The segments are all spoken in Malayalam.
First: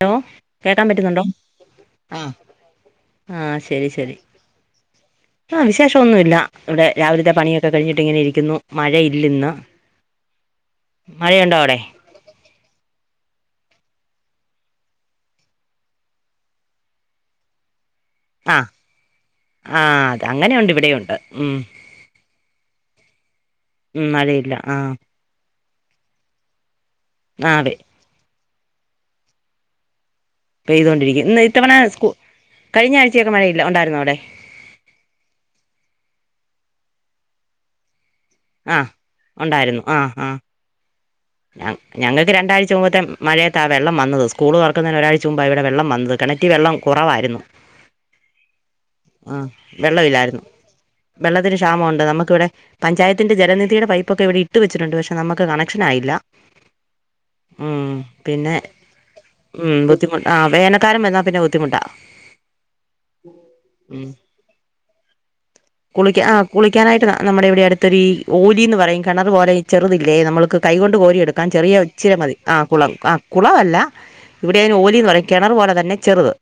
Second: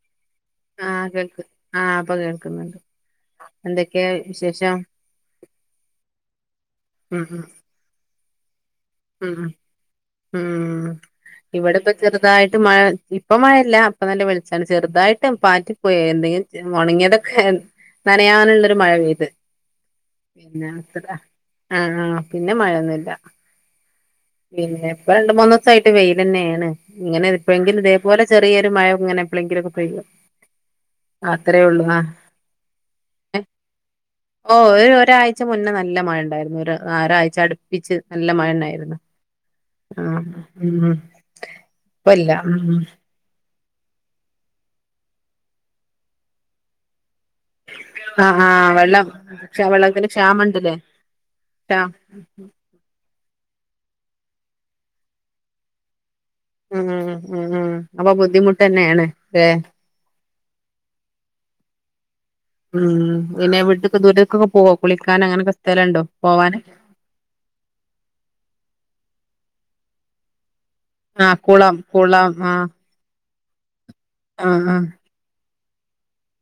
ഹലോ കേൾക്കാൻ ആഹ് പറ്റുന്നുണ്ടോ കേൾക്ക് ആഹ് ഇപ്പൊ ആഹ കേൾക്കുന്നുണ്ട് ആഹ ശരി എന്തൊക്കെയാ ശരി വിശേഷം ആഹ് വിശേഷം ഒന്നുമ ഇവിടെ ഉം രാവിലത്തെ ഉം പണിയൊക്കെ കഴിഞ്ഞിട്ടിങ്ങനെ ഇരിക്കും ഉം ഇല്ലന്ന് ഉം ഇവിടെ ഇപ്പ ചെറുതായിട്ട് മഴ ഇപ്പ മഴല്ല അപ്പ തല്ലെ വിളിച്ചാണ് ചെറുതായിട്ട് പാറ്റി പോയ എന്തെങ്കിലും മുണങ്ങിയതൊക്കെ ആഹ് നനയാനുള്ളൊരു മഴ പെയ്ത് ആഹ് അത് പിന്നെ അങ്ങനെയുണ്ട് അത്ര ഇവിടെയുണ്ട് ഉം ആഹ ആ പിന്നെ മഴയൊന്നുമല്ല ഉം മഴയില്ല ആഹ് പിന്നെപ്പ രണ്ട മൂന്ന ായിട്ട് വെയി തന്നെയാണ് ഇങ്ങനെ ആഹ് അതെ ഇപ്പോഴെങ്കില ഇതേപോലെ ചെറിയൊരു മഴം ഇങ്ങനെ എപ്പോഴെങ്കില ഒക്കെ പെയ്യുക ഇപ്പെയ്തോൊണ്ടിരിക്കും ഇ ഇത്തവണ സ് ഓ ഒരാഴ്ച മുന്നേ നല്ല മഴ ഉണ്ടായിരുന്നു ആരാഴ്ച അടുപ്പിച്ച് നല്ല ആഹ് മഴണ്ണായിരുന്നു ഉണ്ടായിരുന്നു ആ ആ ഞങ്ങൾക്ക് ഇപ്പല്ല ഉം രണ്ടാഴ്ച ഉം മുമ്പത്തെ മഴയ വെള്ളം വന്നത് സ്കൂൾ വറക്കുന്നതിന് ഒരാഴ്ച മുമ്പ് ഇവിടെ വെള്ള വത് കണറ്റി വെള്ളം കുറവായിരുന്നു ആ ആഹ വെള്ളം ആഹ് വെള്ളത്തി വെള്ളമില്ലായിരുന്നു ക്ഷാമ ഉണ്ടല്ലേ വെള്ളത്തിന് ക്ഷാമുണ്ട് നമുക്കിവിടെ പഞ്ചായത്തി ജലനിധുടെ പൈപ്പൊക്കെ ഇവിടെട്ട വച്ചട്ടുണ്ട് പക്ഷെ നമക്ക് കണക്ഷനായില്ല ഉം ഉം ഉം അപ്പൊ പിന്നെ ബുദ്ധിമുട്ടെന്നേണ് ല്ലേ ഉം ബുദ്ധിമുട്ട ആഹ് വേനക്കാലാരം വ എന്നാ പിന്നെ ബുദ്ധിമുട്ടാ ഉം ഇന്നെ വീട്ടക്കെ ഉം ദൂരത്തക്കൊക്കെ പോവോ കുളിക്കാന അങ്ങനൊക്കെ സ്ഥലുണ്ടോ പോവാന് ടെ ഇവിടെ അടുത്തൊ ഓലിന്ന് പറയും കിണർ പോലെ ചെറുതില്ലേ നമ്മുക്ക് കൈ കൊൊണ്ട് ആഹ് എടുക്കാൻ കുളം ചെറിയ ഇച്ചിരി കുളം മതി ആ ആഹ് കുളും ആ കുളവമല്ല ഇവിടെ അതിന് ആഹ് ഓലി എന്ന് പറഞ്ഞ കിണർ പോോലെ തന്നെ ചെറുത്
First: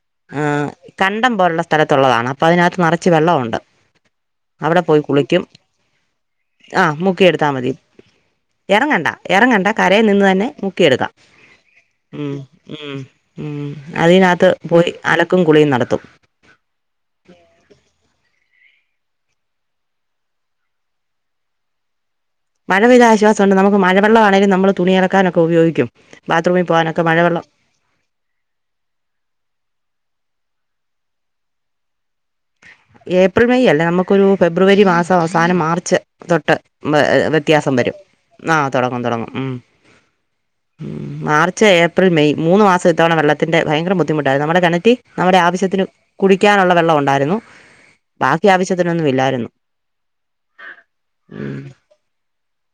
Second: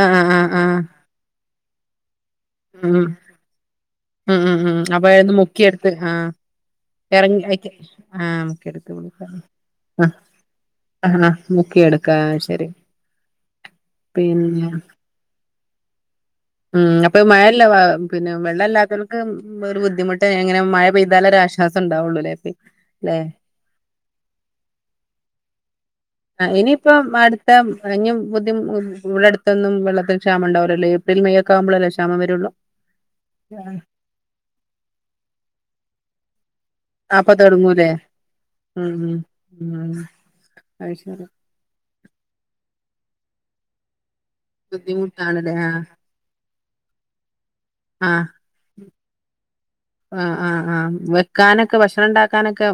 ആഹ ആഹ ആഹ കണ്ടം പോലുള്ള സ്ഥലത്തുള്ളതാണ് അപ്പൊ അതിനകത്ത് നിറച്ച് വെള്ളമുണ്ട് ഉം ഉം ഉ അവിടെ പോയി അപ്പന്ന് കുളിക്കും മുക്കിയെടുത്ത് ആ ആ ഇറങ്ങി മുക്കിയെടുത്താൽ മതി ആ മുക്കെടുത്ത് ഇറങ്ങണ്ട ഇറങ്ങണ്ട കരയിൽ നിന്ന് തന്നെ മുക്കിയെടുക്കാം ആഹ് മുക്കിയെടുക്കാ ഉ ശരി ഉ ഉ അതിനകത്ത് പിന്നെ പോയി അലക്കും കുളിയും നടത്തും ഉം അപ്പൊ മഴയല്ല പിന്നെ വെള്ളമല്ലാത്തവർക്ക് ഒരു ബുദ്ധിമുട്ട് എങ്ങനെ മഴ പെയ്താല ആശ്വാസംണ്ടാവുള്ളൂേ മഴെയ്ത ആശ്വാസംണ്ട് നമുക്ക് മഴെള്ളമാണെങ്കും നള് തുണയിറക്കാനൊക്കെപയോഗിക്കും ആ ഇനിയിപ്പം അടുത്ത ഇും പുതി ഇവിടെ അടുത്തൊന്നും വെള്ളത്തിൽ ്യമ ഉണ്ടാവല്ലോ പ്രിൽ മേക്ക ആുമ്പോല്ലാംമ വേള്ളൂ ഏപ്രിൽ മെയ് അല്ലേ നമുക്കൊരു ഫെബ്രുവരി മാസം അവസാനം മാർച്ച് തൊട്ട് അപ്പൊ വ്യത്യാസം തുടങ്ങൂലേ വരും ആ് തുടങ്ങും തുടങ്ങും ഉം ഉ അത് ശരി മാർച്ച് ഏപ്രിൽ മെയ് മൂന്ന് മാസം ഇത്തവണ വെള്ളത്തിന്റെ ഭയങ്കര ബുദ്ധിമുട്ടായി നമ്മുടെ കണറ്റി നമ്മുടെ ബുദ്ധിമുട്ടാണല്ലേ ആ ആവശ്യത്തിന് കുടിക്കാനുള്ള വെള്ളം ഉണ്ടായിരുന്നു ആ ബാക്കി ആവശ്യത്തിനൊന്നും ഇല്ലായിരുന്നു ആ ആഹ് ആ് ഉം വെക്കാനൊക്കെ ഭക്ഷണം ഉണ്ടാക്കാനൊക്കെ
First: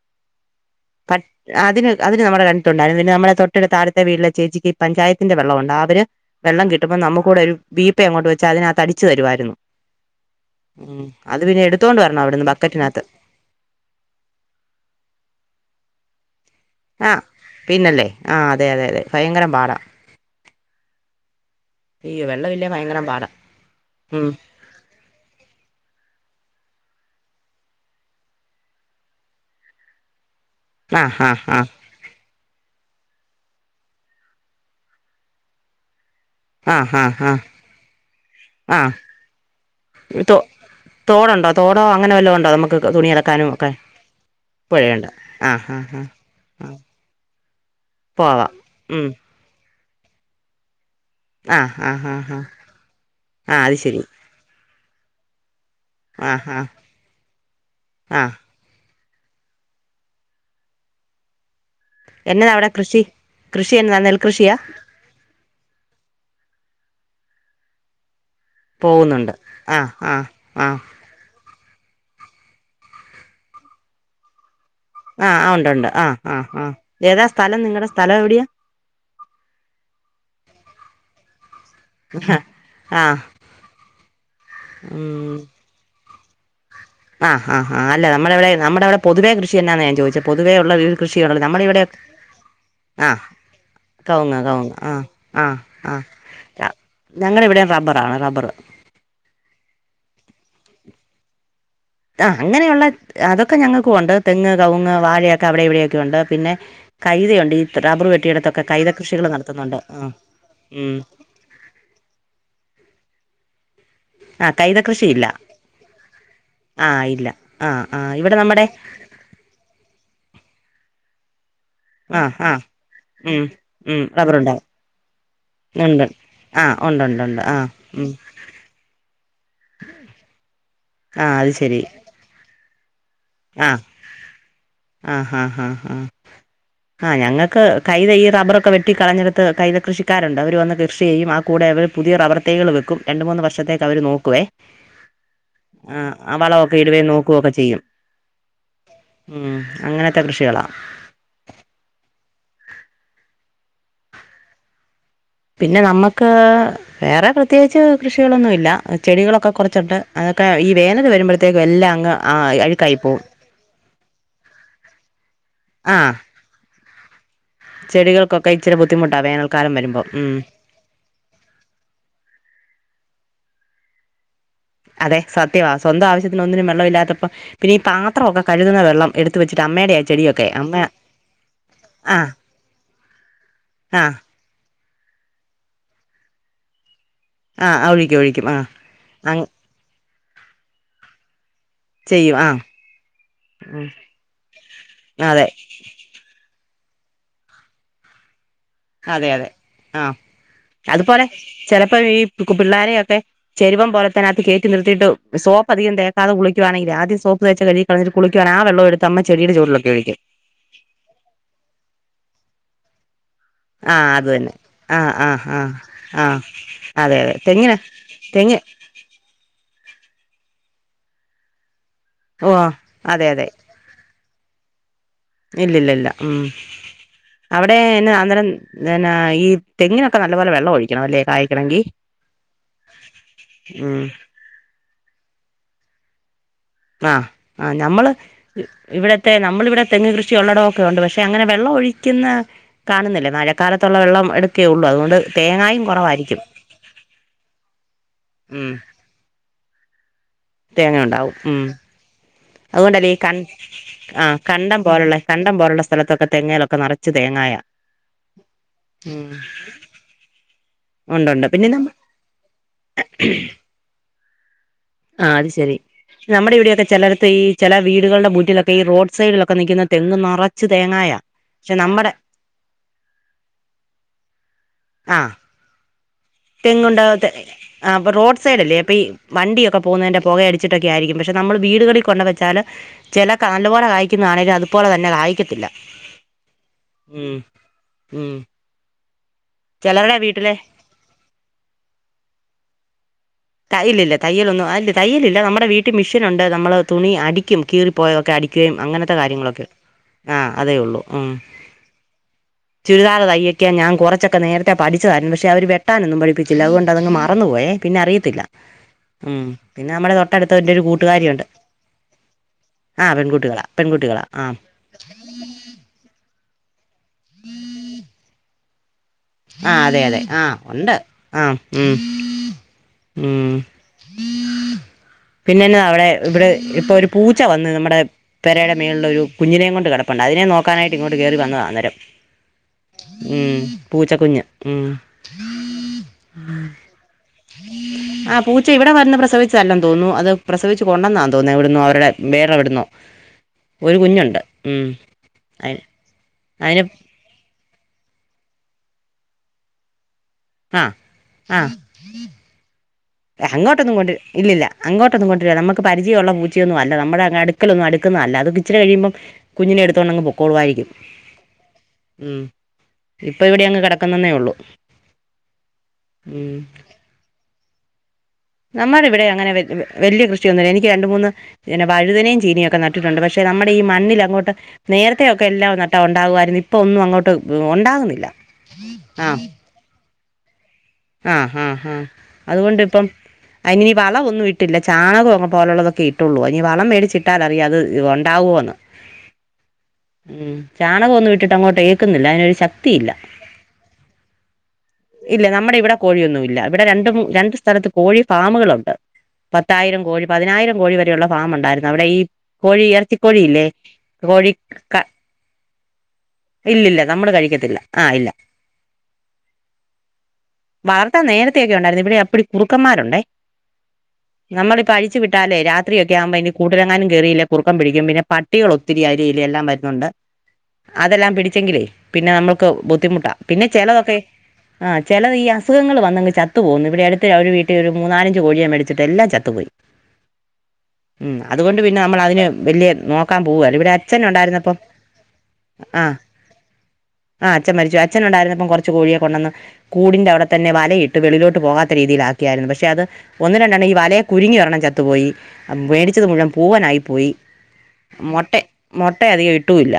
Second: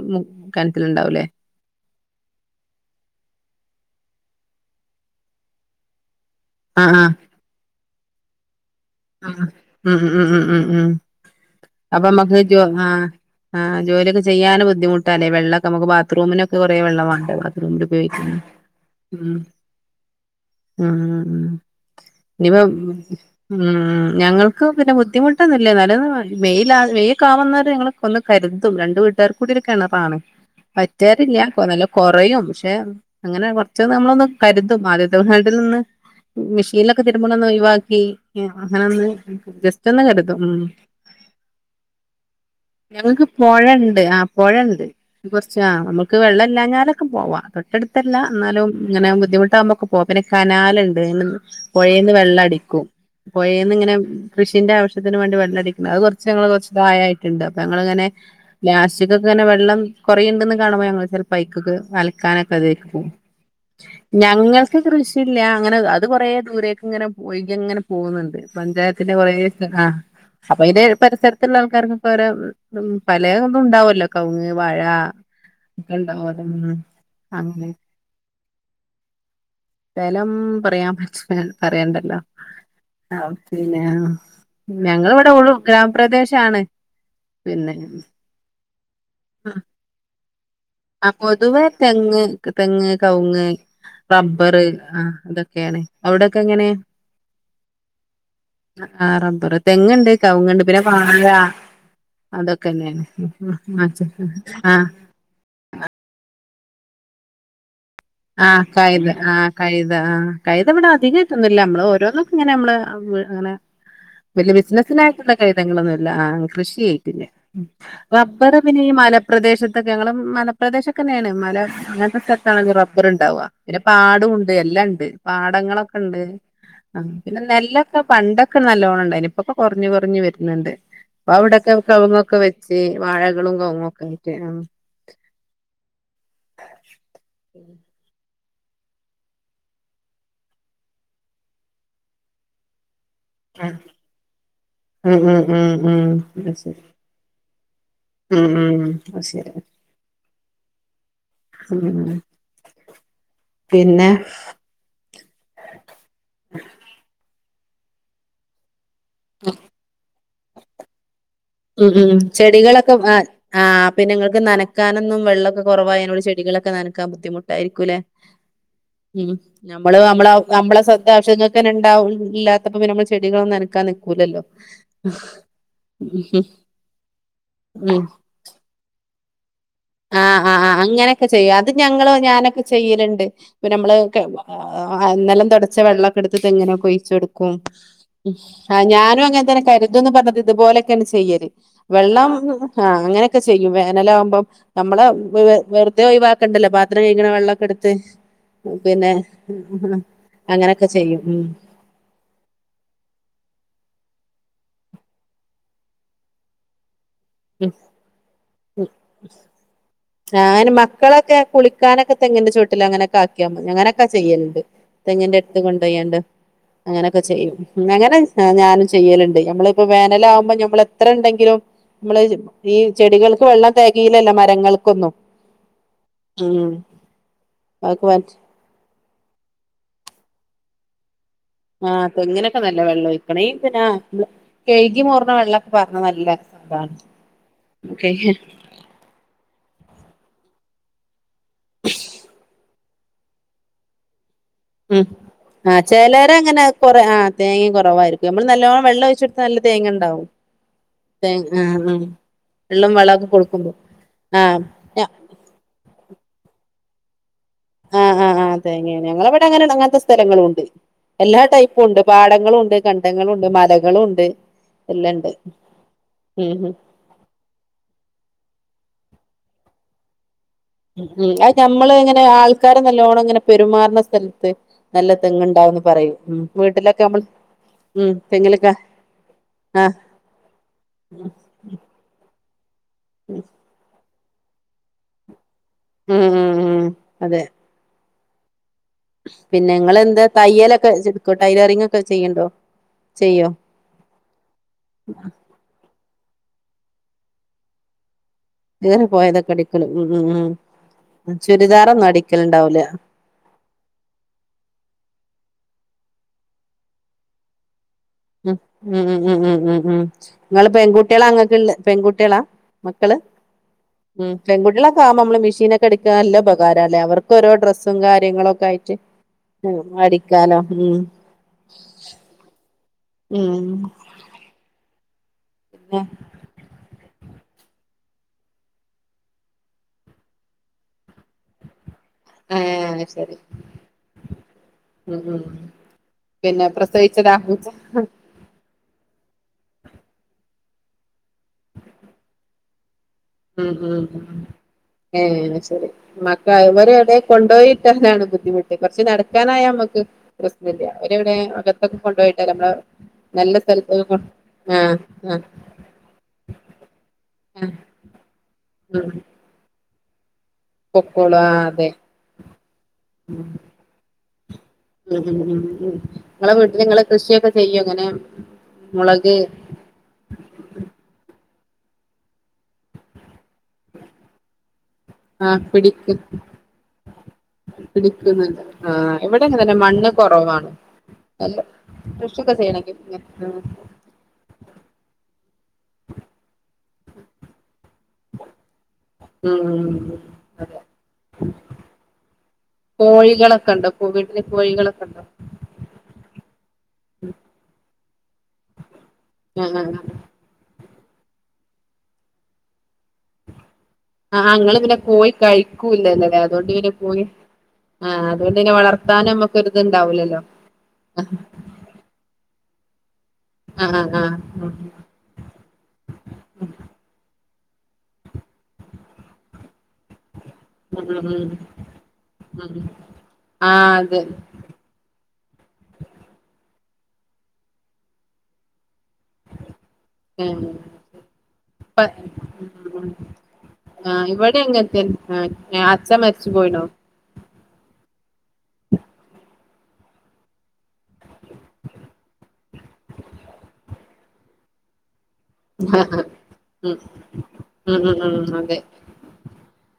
പ കണത്തിലുണ്ടാവല്ലേ അതിന് നമ്മുടെ കണുണ്ടായിുംന്ന നമ്മ തൊട്ടടു താഴത്തെ വീട്ടിലെ ചേച്ചിക്ക് പചത്തിന്റെ വള്ളം ഉണ്ട് അവര് വെള്ളം ആ കിട്ടുമ്പോ ആ നമു കൂടെ ഒരു അ അങ്ങോട്ട് വൊ അതിനത് തടച്ച് ആ തരുവമായിരുന്നു ഉം ഉം ഉം ഉം ഉം എടുത്തോണ്ട് വരണം അപ്പൊമക്ക് അവിടുന്ന് ആ ബക്കറ്റിനകത്ത് ആ ജോലിയൊക്കെ ചെയ്യാനൻ ബുദ്ധിമുട്ടല്ലേ വെള്ള മ ബാത്റൂമിനൊക്കെ കൊറെ വെള്ള ആഹ് വേണ്ട ബാത്റൂമ പിന്നല്ലേ ഉപയോഗിക്കുന്ന ആഹ് അതെ അതെ അതെ ഉം ഭയങ്കരം പാടാ ഉ അയ്യോ നിവ വെള്ളമില്ലേ ഭയങ്കരം പാടാ ഉം ഞങ്ങൾക്ക് പിന്നെ ബുദ്ധിമുട്ടൊന്നുംില്ലല്ല നല്ല മെൽ മെയക്ക ആാവുന്നന്നവർ ഞങ്ങൾ ഒന്ന് കരുതും രണ്ട്ു വീട്ടുകാർ കൂടിൊ കിണറാാണ് ആഹ് പറ്റാറില്ല ആഹ് ആഹ് നല്ല കൊറയും റ്റെ ഉം അങ്ങനെ കോർച്ച് നമ്മളൊന്ന് കരുതും [unintelligible] നിന്ന് ആഹ് മെഷീൻലൊക്കെ ആഹ് ആഹ് തിരുമ്പ്ണൊന്ന് ഒഴിവാക്കി. ആഹ് അങ്ങനെൊന്ന് ജസ്റ്റ് ഒന്ന് തോ കരുതും ഉം തോടുണ്ടോ തോടോ അങ്ങനെ വല്ലോ ഉണ്ടോ നമുക്ക് തുണി ഞങ്ങക്ക് അലക്കാനും ഒക്കെ പൊഴണ്ട് ആ പൊഴണ്ട് കോർച്ച് ആഹ് മ് മുക്ക് ആഹ് വെള്ളല്ലാഞാലൊക്കെ പോവാ. തൊട്ടടുത്തല്ല പോവാം ന്നാലും ഉം ഇങ്ങനെ ബുദ്ധിമുട്ടാഉമ്പക്കെ പോ പിന്നെ കനാല്ണ്ട്. ആഹ് ആഹ് പൊയേന്ന് ആഹ് ആഹ് വെള്ളടിക്കു. ആഹ് അത് പൊയേന്ന്ങ്ങനെ ശരി കൃഷ് ഷിന്റെ ആവശ്യത്തിന് വാണ്ടി വെള്ളടിക്ണം അഹ് കോർച് ആഹ് അഹ് ആഹ് കോർചുടെ അയായിക്ക്ണ്ട്. അപ്പ ങ്ങള് ങ്ങനെ ആഹ് ലാസ് സിക്കൊക്കെങ്ങെനെ വെള്ളം കോറിയിണ്ടെന്ന് കാണുമ്പോ ഞങ്‌ൾ ചെൽപ്പയിക്ക് കേ എന്നതാ അൽക്കാനൊക്കെ അവിടെ ഇതിക്ക് കൃഷി പോഉ. കൃഷി എന്നതാ നെൽകൃഷിയാ ഞങ്ങൾക്ക് കൃഷില്ല അങ്ങനെ അത് കൊറേ ദൂരേക്ങ്ങനെ പു ഒഴികിങ്ങനെ പോകുന്നുണ്ട്. പഞ്ചായത്തിന്റെ കൊറെേ ആഹ് അപ്പൊ അയിന്റെ ഇ പരിസര ത്ള്ള ആൾക്കാർക്കൊക്കെ ഒരേ ഉം ഉം പലേ ഒന്നും ഉണ്ടാവല്ലോ. കൗങ്‌ വഴ ആഹ് ആഹ് ഉണ്ട് ഉണ്ട് ആഹ് ഒക്കെണ്ടാവൊല്ലോ ആഹ് ആഹ് ഏതാ സ്ഥലം അങ്ങ നിങ്ങളുടെ സ്ഥലം എവിടെയാ സ്ഥലം പറയാൻ പറ്റ് പറയണ്ടല്ലോ? ആഹ് പിന്നെ ഞങ്ങള് ഇവിടെ ഒരു ഗ്രാമപ്രദേശാണ് ആഹ ആഹ് പിന്നെ ആഹ് അല്ല നമ്മടവിടെ നമ്മടവിടെ പൊതുവേ കൃഷി എന്നാന്നാ ഞാൻ ചോദിച്ചേ പൊ ആ പൊതുവെ തെങ്ങ് തെങ്ങ് ആഹ് കവുങ്ങ് കവുങ്ങ് റബ്ബറ് കവുങ്ങ് ആ ആഹ് ആഹ് അതൊക്കെയാണ് ആഹ് അവിടൊക്കെ എങ്ങനെ ഞങ്ങളുടെ ഇവിടെ റബ്ബറാണ് റബ്ബർ ആ റബ്ബറ് തെങ്ങുണ്ട് കവുങ്ങുണ്ട് പിന്നെ വാഴ ആ അതൊക്കെ അങ്ങനെയുള്ള അതൊക്കെ ഞങ്ങൾക്കും ഉണ്ട് തെങ്ങ് തന്നെയാണ് ആ കവുങ്ങ് വാഴയൊക്കെ അവിടെ ഇവിടെയൊക്കെ ഉണ്ട് പിന്നെ കൈതയൊണ്ട് ഈ റബ്ബർ ആഹ് വെട്ടിയിടത്തൊക്കെ കൈത കൃഷികൾ ആ നടത്തുന്നുണ്ട് കൈത ആഹ് ആ കൈത ഇവിടെ ഉം അധികം ആയിട്ടൊന്നുമില്ല നമ്മള് ഓരോന്നൊക്കെ ഇങ്ങനെ നമ്മള് ആ വല്ല്യ കൈത കൃഷിയില്ല ബിസിനസ്സിനായിട്ടുള്ള കൈതങ്ങളൊന്നുമല്ല ആ ആ കൃഷിയായിട്ടില്ല ഇല്ല ആ ആ ഇവിടെ റബ്ബറ് നമ്മുടെ പിന്നെ ഈ മല പ്രദേശത്തൊക്കെ ഞങ്ങള് മല പ്രദേശം ഒക്കെ തന്നെയാണ് മല അങ്ങനത്തെ ആ ആ സ്ഥലത്താണെങ്കിൽ റബ്ബർ ഉം ഉണ്ടാവുക പിന്നെ ഉം പാടവും ഉണ്ട് റബ്ബറുണ്ടാവും എല്ലാം ഉണ്ട് പാടങ്ങളൊക്കെ ഉണ്ട് ആ ഉണ്ട് ഉണ്ട് പിന്നെ ഉണ്ട് ആ നെല്ലൊക്കെ ഉം പണ്ടൊക്കെ നല്ലോണം ഉണ്ടായിനി ഇപ്പോ ഒക്കെ കുറഞ്ഞ് കുറഞ്ഞ് വരുന്നുണ്ട് ആ ഇപ്പൊ അത് അവിടൊക്കെ ശരി കവുങ്ങൊക്കെ വെച്ച് വാഴകളും ആ കവുങ്ങൊക്കെ ആയിട്ട് ആഹ് ആ ആ ഞങ്ങൾ ക്ക്‌ കൈത ഈ റബറൊ ക്കെ വെട്ടി കളഞ്ഞെടുത്ത് കൈത കൃഷിക്കാരുണ്ട് അവര് വന്ന് കൃഷി ചെയ്യും ആ കൂടെ അവര് പുതിയ റബർ തൈകള് വക്കും രണ്ട് മൂന്ന് വർഷത്തേക്ക് അവര് നോക്കുവേ ഉം ഉം ഉം ഉം ആ അത് വളമൊക്കെ ശരി ഇടുവേയും നോക്കുവൊക്കെ ചെയ്യും ഉം ഉം അത് ഉം ശരി അങ്ങനത്തെ കൃഷികളാ ഉ പിന്നെ പിന്നെ നമ്മുക്ക് വേറെ പ്രത്യേകിച്ച് കൃഷികളൊന്നും ഇല്ല ചെടികളൊക്കെ കുറച്ചൊണ്ട് അതൊക്കെ ഈ വേനൽ വരുമ്പ ഉം ഉം ചെടികളൊക്കെ ആ ആ പിന്നെ ഞങ്ങക്ക് നനക്കാനൊന്നും വെള്ളവൊക്കെ ആ കുറവായിതിനോട് ചെടികളൊക്കെ നനക്കാൻ ബുദ്ധിമു ചെടികൾക്കൊക്കെ ഇച്ചിരി ബുദ്ധിമുട്ടാ ഉം വേനൽക്കാലം ഞമ്മള് വരുമ്പോൾ അമ്മളെ ഉം നമ്മളെ ശ്രദ്ധ ആവശ്യങ്ങക്കെന്നെ ഇണ്ടാവും ഇല്ലാത്തപ്പൊ പിന്നെ അമ്മള് ച് ചെടികളൊ നനക്കാൻ നിക്കൂലല്ലോ അതെ സത്യവാ സ്വന്തം ആവശ്യത്തിന് ഉം ഒന്നിനും വെള്ളം ഇല്ലാത്തപ്പ പിന്നെ ഈ ഉം പാത്രവൊക്കെ കഴുകുന്ന വെള്ളം എടുത്ത് വെ ആഹ് ആഹ് ആഹ് അങ്ങനെക്കെ ചെയ്യ അത് ഞങ്ങള് ആ ഞാനൊക്കെ ചെയ്യല്ണ്ട് പിന്നമ്മള് ആ കെ അ ആ ആ നെലം തൊടച്ച വെള്ളൊക്കെ എടത്ത് തെങ്ങിനൊക്കെ ഒയ് ച്ചൊട്ക്കും. ആ ഒഴിക്കും ഒഴിക്കും ആ ഞാനും അങ്ങന അങ് തന്നെ കര്തുംന്ന് പറഞ്ഞത് ഇത്പോലൊക്കേണ് ചെയ്യല് വെ ള്ളം ചെയ്യും ആ ഹാ അങ്ങനെക്കെ ചെയ്യും ഉം വേനലാവുമ്പം നമ്മള് വെ അതെ വെറ്തെ ഒയിവാക്കണ്ടല്ലോ പാത്രം കയ്ക്ണ വെള്ളൊക്കെട്ത്ത് പിന്നെ അതെ അതെ [unintelligible] ആ ചെയ്യും അതുപോലെ ഉം ചെലപ്പ ഈ പിള്ളാരെയൊക്കെ ചെരുവം പോല ത്തിനകത്ത് കേറ്റി നിർത്തിട്ട് സോപ്പധികം തേക്കാതെ കുളിക്കുവാണെങ്കിലേ ആദ്യം സ് ഉം ഉം ചെടിയുടെ ചോട്ടിലൊക്കെ ഒഴിക്കും ആ അയ്ന് മക്കളൊക്കെ കുളിക്കാനൊക്കെ തെങ്ങിൻ്റെ ചോ ട്ടിൽ അങ്ങനൊക്കെ ആക്കിയാ ആ അങ്ങനൊക്കെ അത് തന്നെ ചെയ്യല്ണ്ട്. ആ ആ ആ തെങ്ങിന്റെടുത്ത് കൊണ്ടേയാണ്ട്, ആ അതെ അങ്ങനെയൊക്കെ അതെ ചെയ്യും. തെങ്ങിന് അങ്ങനെ ആ തെങ്ങ് ഞാനും ചെയ്യലുണ്ട് നമ്മള് ഇപ്പം വേനലാകുമ്പോ നമ്മൾ എത്ര ഉണ്ടെങ്കിലും നമ്മള് ഓ ഈ അതെ ചെടികൾക്ക് വെള്ളം തെ കീഴല്ലോ മ ഞങ്ങൾക്കൊന്നും ഇല്ലില്ലില്ല, ഉം അവിടെ അതൊക്കെ പറ്റ അന്നേ പിന്നെ, ഈ തെങ്ങിനൊക്കെ നല്ല പോലെ വെള്ളം ഒഴിക്കണം അല്ലേ ക ആ തെങ്ങിനൊക്കെ നല്ല വെള്ളം ഒഴിക്കണം ഈപിന്നാ ഉം കഴുകി മോർണ വെള്ളൊക്കെ പാർന്നാ നല്ല അതാണ് ആ ആ നമ്മള് ഓക്കെ ഇവിടത്തെ നമ്മൾ ഇവിടെ തെങ്ങ് കൃഷി ഉള്ളടമൊക്കെ ഉണ്ട് പക്ഷെ അങ്ങനെ വെള്ളം ഒഴിക്കുന്ന കാണുന്നില്ലേ മഴക്കാലത്തുള്ള വെള്ളം എടുക്കെ ഉള്ളൂ അതുകൊണ്ട് തെ ആ ചെലരങ്ങനെ കൊറ ആ തേങ്ങിം കുറവായിരിക്കും നമ്മള് ഉം നല്ലോണം വെള്ളം ഒഴിച്ച് കൊടുത്താൽ നല്ല തേങ്ങ ഉണ്ടാവും. തേങ്ങ തേ ഉണ്ടാവും ഉം. ആഹ് ആഹ് വെള്ളം അതുകൊണ്ടല്ലേ ഈ വളൊക്കെ കണ് കൊടുക്കുമ്പോ ആ ആഹ് കണ്ടം പോലുള്ള കണ്ടം പോലുള്ള സ്ഥല ഇതൊക്കെ തെങ്ങേലൊക്കെ നറച്ച് തേങ്ങായാ.. ആ ആ ആ തേങ്ങെ ഞങ്ങളവിടെ അങ്ങനെ അങ്ങനത്തെ സ്ഥലങ്ങളുണ്ട്. എല്ലാ ഉണ്ടുണ്ട് പിന്നെ ടൈപ്പും നമ്മ ഉണ്ട് പാടങ്ങളും ഉണ്ട്, കണ്ടങ്ങളുണ്ട്, മലകളും ഉ ണ്ട്. ആ അത് ശരി. ഉം നമ്മുടെ ഇവിടെയൊക്കെ ചെലടത്ത് ഈ ചെല വീടുകളുടെ മുന്നിലൊക്കെ ഈ റോഡ് സൈഡിലൊക്കെ നിക്കുന്ന തെങ്ങ് നറ ഉം അത നമ്മള് ഇങ്ങനെ ആൾക്കാര് നല്ലോണം ഇങ്ങനെ പെരുമാറുന്ന സ്ഥലത്ത് നല്ല ആ തെങ്ങ്ണ്ടാ ണ്ടന്ന് പറയും ഉം തെങ്ങുണ്ട വീട്ടിലൊക്കെ നമ്മൾ തെ ആ അപ്പൊ ഉം തെങ്ങിലൊക്കെ റോഡ്സൈഡല്ലേ, അപ്പൊ ഈ വണ്ടിയൊക്കെ ആഹ് പോവുന്നതിന്റെ പൊ കയടിച്ചിട്ടൊക്കെയായിരിക്കും പക്ഷെ നമ്മൾ വീടുകളിൽ കൊണ്ടു വെച്ചാല് ചില കാ നല്ലപോലെ കായിക്കുന്നതാണെങ്കിലും അതുപോലെ തന്നെ കായിക്കത്തില്ല. ഉം ഉം ഉം അതെ ഉം പിന്നെ ങ്ങള് ചിലരുടെ എന്താ വീട്ടിലെ തയ്യലൊക്കെ ചെ ടൈലറിങ്ങ് ഒക്കെ ചെയ്യ്ണ്ടോ ചെയ്യ തയ്യലില്ല തയ്യലൊന്നും അ തയ്യലില്ല നമ്മുടെ വീട്ടിൽ മിഷ ത്തിനുണ്ട് നമ്മള് തുണി അടിക്കും കീറിപ്പോയതൊക്കെ അടി ക്കിയും കീറി അങ്ങനത്തെ പോയതൊക്കെ കാര്യങ്ങളൊക്കെ അടിക്കലും ഉം ഉം ആ അതേ ഉള്ളൂ ഉം. ചുരിദാറൊന്നും അടിക്കലുണ്ടാവൂല ചുരിദാർ തയ്ക്കാൻ ഞാൻ കുറച്ചൊക്കെ നേരത്തെ പഠിച്ചതായിരുന്നു പക്ഷെ, അവ ട്ടാനൊന്നും പഠിപ്പിച്ചില്ല അതുകൊണ്ട് അതങ്ങ് മറന്ന് പോയെ പിന് ഉംഉ ഉ ഉ ഉ ഉ ഉം തൊട്ടടുത്ത് ങ്ങള് എൻ്റെ ഒരു പെൺകുട്ടികള കൂട്ടുകാരിയുണ്ട് നിങ്ങള്ക്ക്ള്ള പെൺകുട്ടികളാ? ആ മക്കള് പെൺകുട്ടികളാ പെൺകുട്ടികളാ ഉം ആ പെൺകുട്ടികളൊക്കാവുംബൊ നമ്മള് മെഷീനൊക്കെ അടിക്കാ നല്ല ഉപകാരാല്ലേ അവ ഒരോ ഡ്രസ്സും കാര്യങ്ങളും ഒക്കെ ആയിട്ട് ആ ഉം അതെ അതെ ആ അടിക്കാനോ ഉണ്ട് ഉം ആ ഉം ഉം ഉം പിന്നെന്നെത അവിടെ ഇവിടെ ഇപ്പൊ ഒരു പൂ പൂച്ചവന്ന് നമ്മുടെ പെരേടെ മേളിലൊരു കുഞ്ഞിനെയും കൊണ്ട് കിടപ്പുണ്ട് അതിനെ നോക്കാനായി ഇങ്ങോട്ട് കേറി വന്നതാ അന്നേരം ഏഹ് ശരി ഉം കുഞ്ഞ് ഉം പിന്നെ പ്രസവിച്ചതാ ആ പൂച്ച ഇവിടെ വന്ന് പ്രസവിച്ചതല്ലെന്ന് തോന്നുന്നു അത് പ്രസവിച്ച് കൊണ്ടന്നതാ തോന്നുന്നു എവിടുന്നോ അവരുടെ വേറെ എവിടുന്നോ ഉം ഒരു ഉം ഉം കുഞ്ഞുണ്ട് ഉം ഏ അ ശരി മക്കൾ അതിന് ഇവരെവിടെ കൊണ്ടോയിട്ടാലാണ് ബുദ്ധിമുട്ട് കുറച്ച് നടക്കാനായ നമ്മക്ക് പ്രശ്നില്ല ആ അവരവിടെ ആ അകത്തൊക്കെ കൊണ്ടോയിട്ടാൽ നമ്മളെ നല്ല അങ്ങോട്ടൊന്നും സ്ഥലത്തൊക്കെ കൊണ്ടര കൊ ഇല്ലില്ല ആഹ് അങ്ങോട്ടൊന്നും ആഹ് കൊണ്ടരൂലൊഡ്ഢല നമുക്ക് പരിചയുള്ള പൂച്ചയൊന്നുഅല്ല നമ്മടെങ് ആഹ് അടുക്കലൊന്നും അട്‌ [unintelligible] അത് കിച്ചിരി ഉം കഴിയുമ്പം കുഞ്ഞിനെ എടുത്തോണ്ടങ് പൊക്കോളുആയിരിക്കും പൊക്കോളൂ ആ അതെ ഉം. ഇപ്പൊ ഉം ഇവിടെ അങ് കിടക്കുന്നന്നെ ഉള്ളൂ ഉം ഉം ഉം ഉം ഉം. നിങ്ങളെ വീട്ടില് നിങ്ങള് കൃഷിയൊക്കെ ചെയ്യോ ഇങ്ങനെ നമ്മടെ ഇവിടെ മുളക് അങ്ങനെ വലിയ കൃഷിയൊന്നുല്ല എനിക്ക് രണ്ട് മൂന്ന് പിന്നെ വഴുതനേയും ചീനിയും ഒക്കെ നട്ടിട്ടുണ്ട് പക്ഷെ പിന്നെ നമ്മുടെ ഈ മണ്ണിൽ അങ്ങോട്ട് നേരത്തെയൊക്കെ ആ എല്ലാം നട്ട പിടിക്ക് ഉണ്ടാകുആ യിരുന്നു ഇപ്പൊ ഒന്നും അങ്ങോട്ട് ഉണ്ടാകുന്നില്ല. ആഹ് ഇവടെങ്ങനെത്തന്നെ മണ്ണ് കൊറവാണ്. ആഹ് ഹാ ഹാ അതുകൊണ്ടിപ്പം, അതിനിനീ വളവൊന്നും ഇട്ടില്ല ചാണകങ് പോലുള്ളതൊക്കെ ഇട്ടുള്ളൂ. ഇനി വളം മേടിച്ചിട്ടാലറിയാം അത് ഒണ്ടാവോന്ന് ഉം ഉം അതെ ചാണകമൊന്നും ഇട്ടിട്ട് അങ്ങോട്ട് ഏക്കുന്നില്ല അയ്നൊരു ശക്തിയില്ല. കോഴികളൊക്കെ ഉണ്ടോ വീട്ടില് കോഴികള് ഇല്ല നമ്മുടെ ഇവിടെ കോഴിയൊന്നുല്ല ഇവിടെ രണ്ട് രണ്ട് സ്ഥലത്ത് കോഴി ഫാമുകളുണ്ട്. ആഹ് ആഹ് പത്തായിരം കോഴി പതിനായിരം കോഴി വരെയുള്ള ഫാമുണ്ടായിരുന്നു അവിടെ ഈ കോഴിയെർ ച്ചി കോഴിയില്ലേ ആഹ് കോഴി ആഹ് ഇങ്ങള് ക പിന്നെ കോഴി കഴിക്കൂല്ലല്ലോല്ലേ അതുകൊണ്ട് പിന്നെ ഇല്ലില്ല കോഴി നമ്മള് കഴിക്കത്തില്ല ആഹ് ആഹ് ഇല്ല അതുകൊണ്ട് ന്നെ വളർത്താനും നമ്മക്കൊരു വളർത്താൻ നേരത്തെയൊക്കെ ഉണ്ടായിര്ന്നു ഇവിടെ എപ്പടി കുറുക്കന്മാരുണ്ടേ ആഹ് ആഹ് ആഹ് ഉം നമ്മളിപ്പോ അഴിച്ചു വിട്ടാലേ രാത്രിയൊക്കെ ആവുമ്പോ ഇനി കൂട്ടിലെങ്ങാനും കേറിയില്ലേ കുറുക്കം പിടിക്കും പിന്നെ പട്ടികൾ ഒത്തിരി അതിലേ ഇതിലേം എല്ലാം വരുന്നുണ്ട്. അതെല്ലാം ഉം പിടിച്ചെങ്കിലേ പിന്നെ നമ്മൾക്ക് ഉം ഉം ബുദ്ധിമുട്ടാ പിന്നെ ആഹ് ചെലതൊക്കെ അതെ ചെലത് ഈ അസുഖങ്ങൾ വന്നങ്ങ് ചത്തു പോവുന്നു. ഇവിടെ അടുത്ത് ഒരു വീട്ടിൽ ഒരു മൂന്നാലഞ്ച് കോഴിയെ മെടി ച്ചിട്ടെല്ലാം ചത്തുപോയി. ഉം ഉം അതുകൊണ്ട് പിന്നെ പ നമ്മൾ അതിന് വലിയ ഉം നോക്കാൻ പോവുകയല്ല ഇവിടെ ആ അച്ഛൻ ഇവിടെ ഉണ്ടായിരുന്നപ്പം അങ്ങനത്തെന്നെ ആ ച്ചൻ മരിച്ചു പോയിണോ? ആഹ് അച്ഛൻ മരിച്ചു അച്ഛനുണ്ടായിരുന്നപ്പം കൊറച്ച് കോഴിയെ കൊണ്ടുവന്ന് കൂടിന്റെ അവിടെത്തന്നെ വലയിട്ടു വെളിലോട്ട് പോകാത്ത രീതിയിലാക്കിയായിരുന്നു പക്ഷെ അത് ഒന്ന്‌ രണ്ടെണ്ണം ഈ വലേ കുരുങ്ങി ഒരെണ്ണം ചത്തുപോയി മേടിച്ചത് ഉം മുഴുവൻ പൂവനായി പോയി ഉം ഉം ഉം അതെ ഇട്ടുമില്ല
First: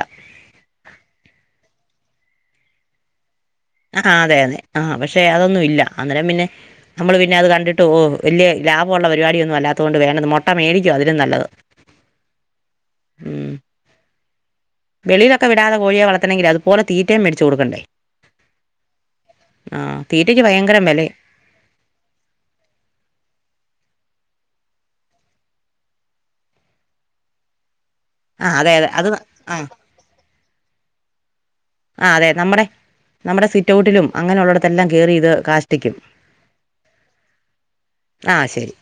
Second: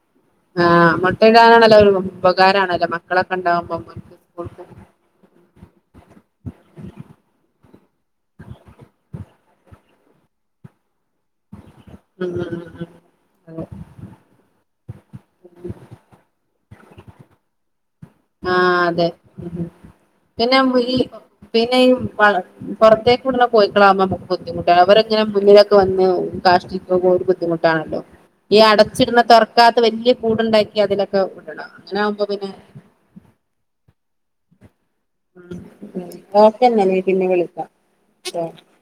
ആഹ് മുട്ടയിടാനാണല്ലോ അവര് ഉപകാരാണല്ലോ മക്കളൊക്കെ ഉണ്ടാവുമ്പോ അ ഉം ആഹ് അതെ അതെ ആഹ് പക്ഷെ അതൊന്നും ഇല്ല അന്നേരം പിന്നെ നമ്മള് പിന്നെ അത് കണ്ടിട്ട് ഓ വല്യ ലാഭോള്ള പരിപാടിയൊന്ന് വല്ലാത്തോണ്ട് വേണ്ട മുട്ട മേടിക്കുവ അതിലും നല്ലത് ഉം ഉം ഉം ഉം അതെ വെളിലൊക്കെ വിടാതെ കോഴിയെ വളർത്തണെങ്കില് അതുപോലെ തീറ്റയും മേടിച്ചുകൊടുക്കണ്ടേ ആഹ് അതെ തീറ്റയ്ക്ക് പിന്നാവുമ്പം ഭയങ്കരം ഈ വിലയാ പിന്നെ ഈ വളർ പൊറത്തേക്ക് വിട്ണ കോഴി മക്കളാവുമ്പം ഞമ്മക്ക് ബുദ്ധിമുട്ടാണ് അവരെങ്ങനെ മുന്നിലൊക്കെ വന്ന് കാഷ്ട്ടിക്കുമ്പോ ഒരു ബുദ്ധിമുട്ടാണല്ലോ ആ ഈ അതെ അതെ അത് അടച്ചിടുന്ന ആ തൊറക്കാത്ത വല്യ കൂടുണ്ടാക്കി അതിലൊക്കെ വിടണം അങ്ങനെ ആ ആകുമ്പം അതെ പിന്നെ നമ്മുടെ നമ്മുടെ സിറ്റൗട്ടിലും അങ്ങനൊള്ളെട്ത്തെല്ലാം കയറി ഇത് കാഷ്ടിക്കും ഉം ഓക്കെന്നാ ഞാൻ പിന്നെ ആഹ് വിളിക്കാം ശരി